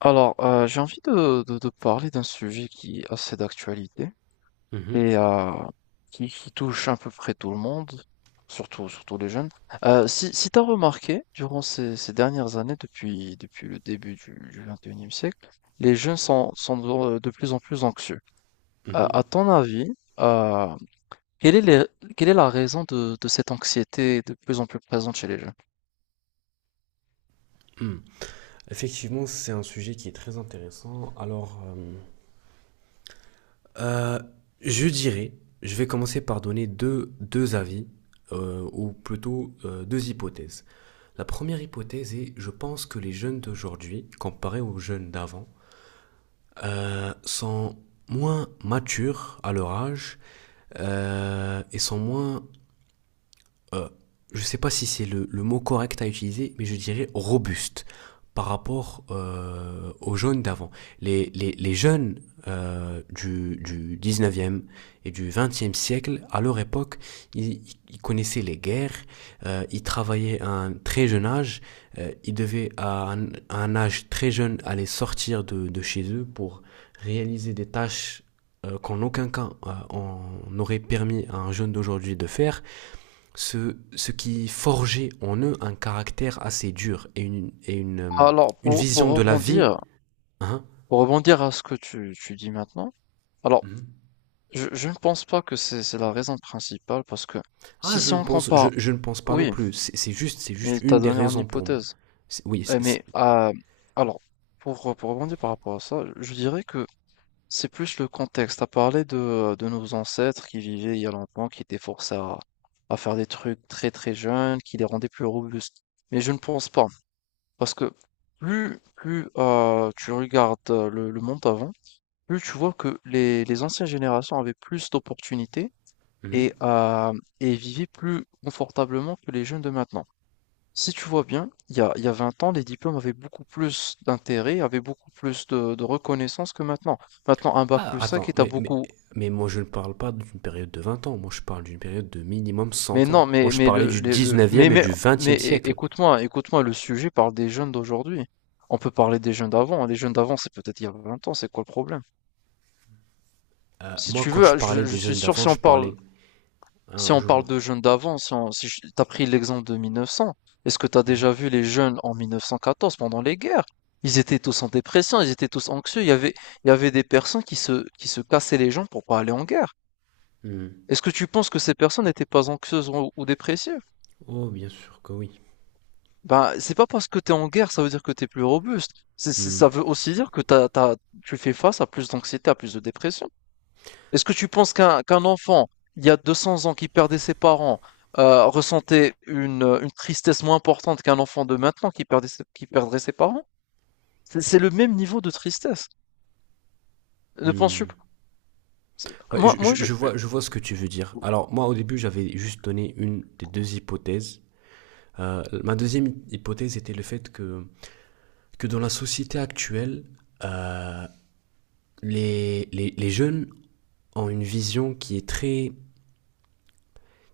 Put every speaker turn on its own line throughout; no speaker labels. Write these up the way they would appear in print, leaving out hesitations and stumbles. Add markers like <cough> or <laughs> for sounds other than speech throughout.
Alors, j'ai envie de parler d'un sujet qui est assez d'actualité,
Mhm,
et qui touche à peu près tout le monde, surtout, surtout les jeunes. Si tu as remarqué, durant ces dernières années, depuis le début du 21e siècle, les jeunes sont de plus en plus anxieux. À
mhm,
ton avis, euh, quelle est les- quelle est la raison de cette anxiété de plus en plus présente chez les jeunes?
mhm. Effectivement, c'est un sujet qui est très intéressant. Alors, euh, je dirais, je vais commencer par donner deux avis, ou plutôt deux hypothèses. La première hypothèse est, je pense que les jeunes d'aujourd'hui, comparés aux jeunes d'avant, sont moins matures à leur âge, et sont moins, je ne sais pas si c'est le mot correct à utiliser, mais je dirais robuste par rapport aux jeunes d'avant. Les jeunes du 19e et du 20e siècle, à leur époque, ils, ils connaissaient les guerres, ils travaillaient à un très jeune âge, ils devaient à un âge très jeune aller sortir de chez eux pour réaliser des tâches, qu'en aucun cas on aurait permis à un jeune d'aujourd'hui de faire ce qui forgeait en eux un caractère assez dur et une
Alors,
une
pour, pour
vision de la vie.
rebondir,
Hein.
pour rebondir à ce que tu dis maintenant, alors
Mhm.
je ne pense pas que c'est la raison principale, parce que
Ah,
si,
je
si
ne
on
pense, je,
compare,
je ne pense pas non
oui,
plus. C'est juste
mais t'as
une des
donné en
raisons pour moi.
hypothèse.
Oui,
Eh,
c'est... c'est-
mais alors, pour rebondir par rapport à ça, je dirais que c'est plus le contexte. T'as parlé de nos ancêtres qui vivaient il y a longtemps, qui étaient forcés à faire des trucs très très jeunes, qui les rendaient plus robustes. Mais je ne pense pas, parce que plus tu regardes le monde avant, plus tu vois que les anciennes générations avaient plus d'opportunités
Mhm.
et, euh, et vivaient plus confortablement que les jeunes de maintenant. Si tu vois bien, il y a 20 ans, les diplômes avaient beaucoup plus d'intérêt, avaient beaucoup plus de reconnaissance que maintenant. Maintenant, un bac plus
Ah,
5,
attends,
est à beaucoup.
mais moi je ne parle pas d'une période de 20 ans, moi je parle d'une période de minimum
Mais
100 ans.
non,
Moi
mais,
je
mais
parlais du
mais,
19e et
mais,
du
mais
20e siècle.
écoute-moi, écoute-moi, le sujet parle des jeunes d'aujourd'hui. On peut parler des jeunes d'avant. Les jeunes d'avant, c'est peut-être il y a 20 ans. C'est quoi le problème?
Euh,
Si
moi
tu
quand je
veux,
parlais
je
des
suis
jeunes
sûr.
d'avant, je parlais. Hein,
Si on
je vois.
parle de jeunes d'avant, si on, si je- t'as pris l'exemple de 1900. Est-ce que t'as déjà
Mhm.
vu les jeunes en 1914 pendant les guerres? Ils étaient tous en dépression, ils étaient tous anxieux, il y avait des personnes qui se cassaient les jambes pour pas aller en guerre.
Mhm.
Est-ce que tu penses que ces personnes n'étaient pas anxieuses ou dépressives?
Oh, bien sûr que oui.
Ben, c'est pas parce que t'es en guerre, ça veut dire que t'es plus robuste. Ça veut aussi dire que tu fais face à plus d'anxiété, à plus de dépression. Est-ce que tu penses qu'un enfant, il y a 200 ans, qui perdait ses parents, ressentait une tristesse moins importante qu'un enfant de maintenant qui perdrait ses parents? C'est le même niveau de tristesse. Ne penses-tu
Hmm.
pas?
Ouais,
Moi,
je,
moi,
je-
je.
je vois, je vois ce que tu veux dire. Alors, moi, au début, j'avais juste donné une des deux hypothèses. Ma deuxième hypothèse était le fait que dans la société actuelle, euh, les jeunes ont une vision qui est très,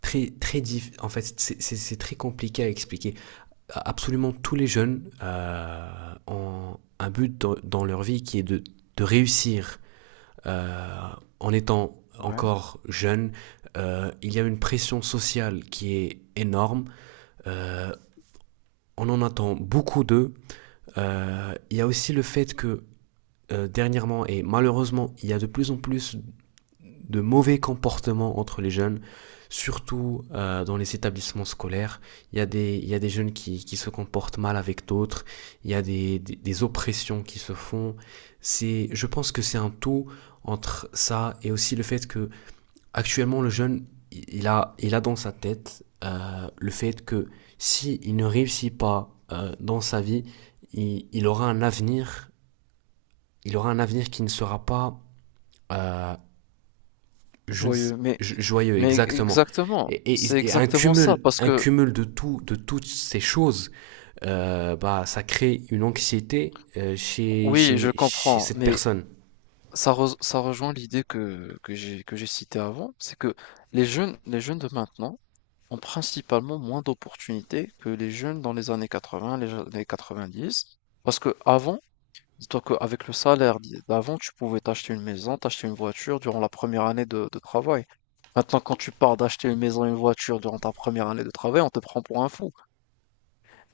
très, très. En fait, c'est très compliqué à expliquer. Absolument tous les jeunes ont un but dans leur vie qui est de réussir. euh, en étant
Ouais.
encore jeune, il y a une pression sociale qui est énorme. euh, on en attend beaucoup d'eux. Il y a aussi le fait que, dernièrement et malheureusement il y a de plus en plus de mauvais comportements entre les jeunes, surtout dans les établissements scolaires. Il y a des jeunes qui se comportent mal avec d'autres, il y a des oppressions qui se font. C'est, je pense que c'est un tout entre ça et aussi le fait que. Actuellement, le jeune, il a dans sa tête, le fait que si il ne réussit pas, dans sa vie, il aura un avenir qui ne sera pas, euh, je ne sais-
Joyeux. mais,
joyeux,
mais
exactement.
exactement,
Et,
c'est
et- et un
exactement ça,
cumul,
parce
un
que
cumul de tout, de toutes ces choses, bah, ça crée une anxiété,
oui, je
chez
comprends,
cette
mais
personne.
Ça rejoint l'idée que j'ai citée avant, c'est que les jeunes de maintenant ont principalement moins d'opportunités que les jeunes dans les années 80, les années 90. Parce que avant, dis-toi qu'avec le salaire d'avant, tu pouvais t'acheter une maison, t'acheter une voiture durant la première année de travail. Maintenant, quand tu pars d'acheter une maison et une voiture durant ta première année de travail, on te prend pour un fou.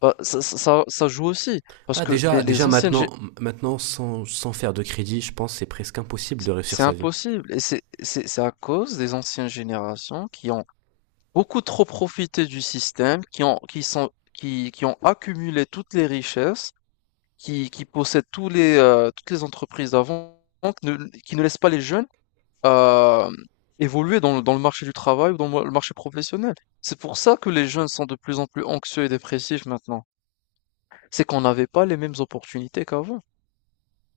Bah, ça joue aussi. Parce
Bah,
que les,
déjà
les anciennes, gé-.
maintenant sans faire de crédit, je pense que c'est presque impossible de
C'est
réussir
c'est
sa vie.
impossible, et c'est à cause des anciennes générations qui ont beaucoup trop profité du système, qui ont accumulé toutes les richesses, qui possèdent tous les toutes les entreprises d'avant, qui ne qui ne laissent pas les jeunes euh, évoluer dans le marché du travail, ou dans le marché professionnel. C'est pour ça que les jeunes sont de plus en plus anxieux et dépressifs maintenant. C'est qu'on n'avait pas les mêmes opportunités qu'avant.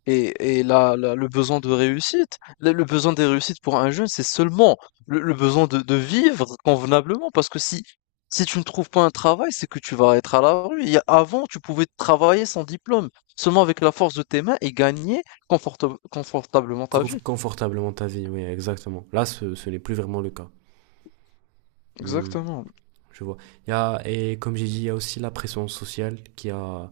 Et le besoin de réussite, le besoin des réussites pour un jeune, c'est seulement le besoin de vivre convenablement. Parce que si tu ne trouves pas un travail, c'est que tu vas être à la rue. Avant, tu pouvais travailler sans diplôme, seulement avec la force de tes mains, et gagner confortablement ta vie.
Confortablement ta vie, oui, exactement. Là, ce n'est plus vraiment le cas. Hmm,
Exactement.
je vois. Et comme j'ai dit, il y a aussi la pression sociale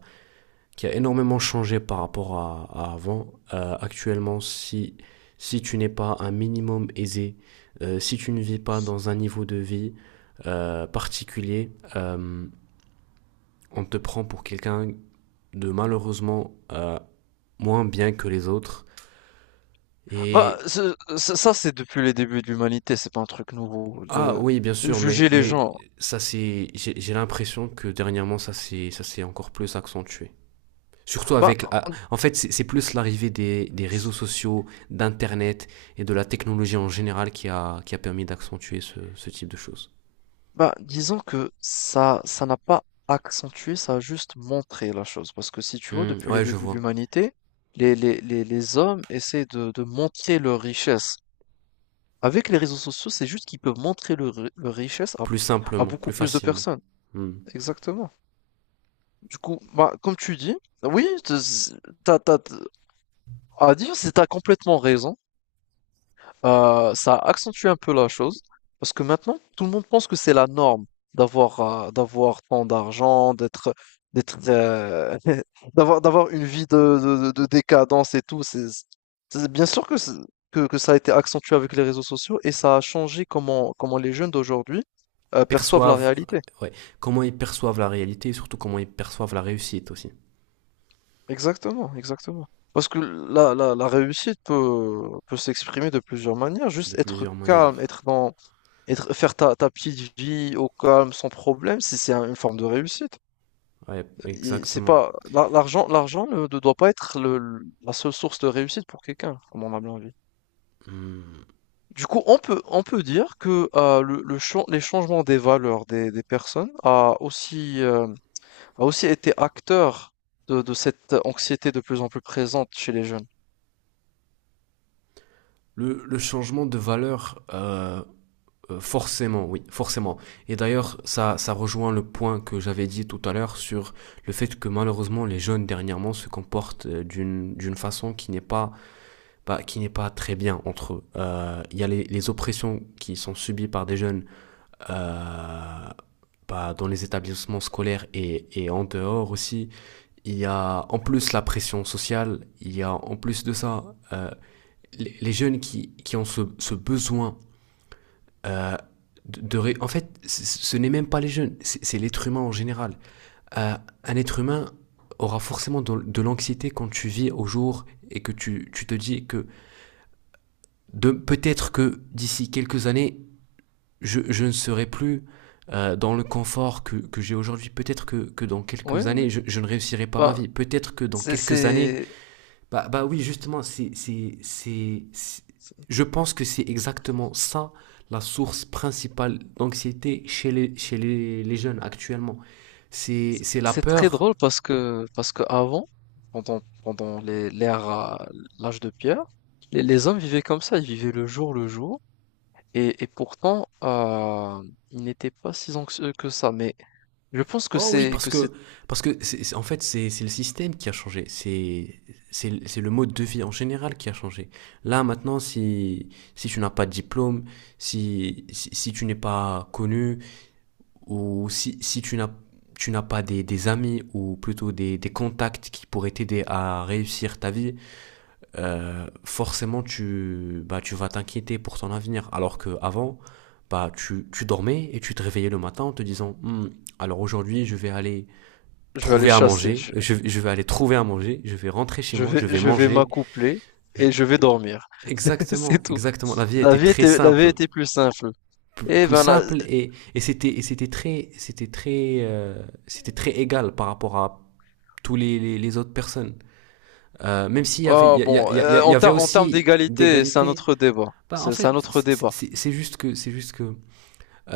qui a énormément changé par rapport à avant. Actuellement, si tu n'es pas un minimum aisé, si tu ne vis pas dans un niveau de vie, particulier, on te prend pour quelqu'un de, malheureusement, moins bien que les autres.
Bah,
Et
ça, c'est depuis les débuts de l'humanité. C'est pas un truc nouveau.
Ah
Le-
oui, bien sûr,
juger les
mais
gens.
j'ai l'impression que dernièrement ça s'est encore plus accentué. Surtout
Bah,
avec, en fait, c'est plus l'arrivée des réseaux sociaux, d'Internet et de la technologie en général qui a permis d'accentuer ce type de choses.
Bah, disons que ça n'a pas accentué, ça a juste montré la chose. Parce que si tu vois,
Hmm,
depuis les
ouais, je
débuts de
vois.
l'humanité, les hommes essaient de montrer leur richesse. Avec les réseaux sociaux, c'est juste qu'ils peuvent montrer leur richesse
Plus
à
simplement,
beaucoup
plus
plus de
facilement.
personnes.
Hmm.
Exactement. Du coup, bah, comme tu dis, oui, t'as à dire, t'as complètement raison. Ça a accentué un peu la chose, parce que maintenant tout le monde pense que c'est la norme d'avoir tant d'argent, d'être d'être <laughs> d'avoir une vie de décadence, et tout. Bien sûr que, que ça a été accentué avec les réseaux sociaux, et ça a changé comment les jeunes d'aujourd'hui perçoivent la
Perçoivent, euh,
réalité.
ouais, comment ils perçoivent la réalité et surtout comment ils perçoivent la réussite aussi.
Exactement, exactement. Parce que la réussite peut s'exprimer de plusieurs manières,
De
juste être
plusieurs
calme,
manières.
être dans, Être faire ta petite vie au calme, sans problème, c'est un une forme de réussite.
Ouais,
Et c'est
exactement.
pas l'argent, l'argent ne doit pas être le l la seule source de réussite pour quelqu'un, comme on a bien vu.
Hmm.
Du coup, on peut dire que, le chan les changements des valeurs des personnes a aussi été acteur de cette anxiété de plus en plus présente chez les jeunes.
Le changement de valeur, forcément, oui, forcément. Et d'ailleurs, ça rejoint le point que j'avais dit tout à l'heure sur le fait que malheureusement les jeunes dernièrement se comportent, d'une façon qui n'est pas, bah, qui n'est pas très bien entre eux. Il y a les oppressions qui sont subies par des jeunes, euh, bah, dans les établissements scolaires et en dehors aussi. Il y a en plus la pression sociale, il y a en plus de ça, les jeunes qui ont ce besoin, euh, de, de ré- En fait, c- ce n'est même pas les jeunes, c'est l'être humain en général. Euh, un être humain aura forcément de l'anxiété quand tu vis au jour et que tu te dis que, peut-être que d'ici quelques années, je ne serai plus, dans le confort que j'ai aujourd'hui. Peut-être que dans
Oui,
quelques
oui.
années, je ne réussirai pas ma
Ben,
vie. Peut-être que dans
c'est
quelques années…
c'est
Bah oui, justement, je pense que c'est exactement ça, la source principale d'anxiété chez les jeunes actuellement. C'est la
C'est très
peur.
drôle parce que avant, pendant l'ère à l'âge de pierre, les hommes vivaient comme ça, ils vivaient le jour, et pourtant ils n'étaient pas si anxieux que ça. Mais je pense
Oh oui, parce que, en fait, c'est le système qui a changé. C'est le mode de vie en général qui a changé. Là, maintenant, si tu n'as pas de diplôme, si tu n'es pas connu, ou si tu n'as pas des amis ou plutôt des contacts qui pourraient t'aider à réussir ta vie, forcément bah, tu vas t'inquiéter pour ton avenir. Alors qu'avant, bah, tu dormais et tu te réveillais le matin en te disant: Hmm, alors aujourd'hui je vais aller
je vais aller
trouver à
chasser,
manger,
je,
je, je vais aller trouver à manger, je vais rentrer chez
je
moi, je
vais
vais
je vais
manger.
m'accoupler
Je-
et je vais dormir. <laughs> C'est
Exactement,
c'est tout.
exactement. La vie était très
La vie
simple.
était plus simple. Et
Plus
ben là,
simple et c'était très égal par rapport à tous les autres personnes. Même s'il y avait, il
ah
y,
bon,
y, y
en,
y avait
ter- en termes
aussi,
d'égalité, c'est un
d'égalité.
autre débat.
Bah, en
C'est
fait,
un autre débat.
c'est c'est- juste que c'est juste que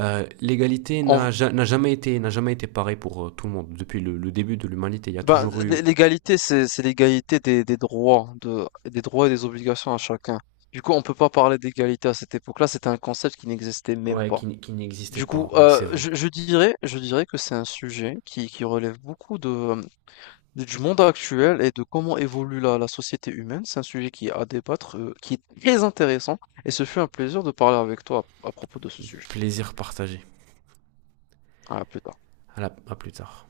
euh, l'égalité n'a
On
ja- n'a jamais été n'a jamais été pareil pour tout le monde. Depuis le début de l'humanité, il y a
Ben,
toujours eu.
l'égalité, c'est l'égalité des droits, des droits et des obligations à chacun. Du coup, on peut pas parler d'égalité à cette époque-là, c'était un concept qui n'existait même
Ouais,
pas.
qui n'existait
Du coup,
pas. Ouais, c'est vrai.
je dirais que c'est un sujet qui relève beaucoup du monde actuel, et de comment évolue la société humaine. C'est un sujet qui est à débattre, qui est très intéressant, et ce fut un plaisir de parler avec toi à propos de ce sujet.
Plaisir partagé.
À plus tard.
À plus tard.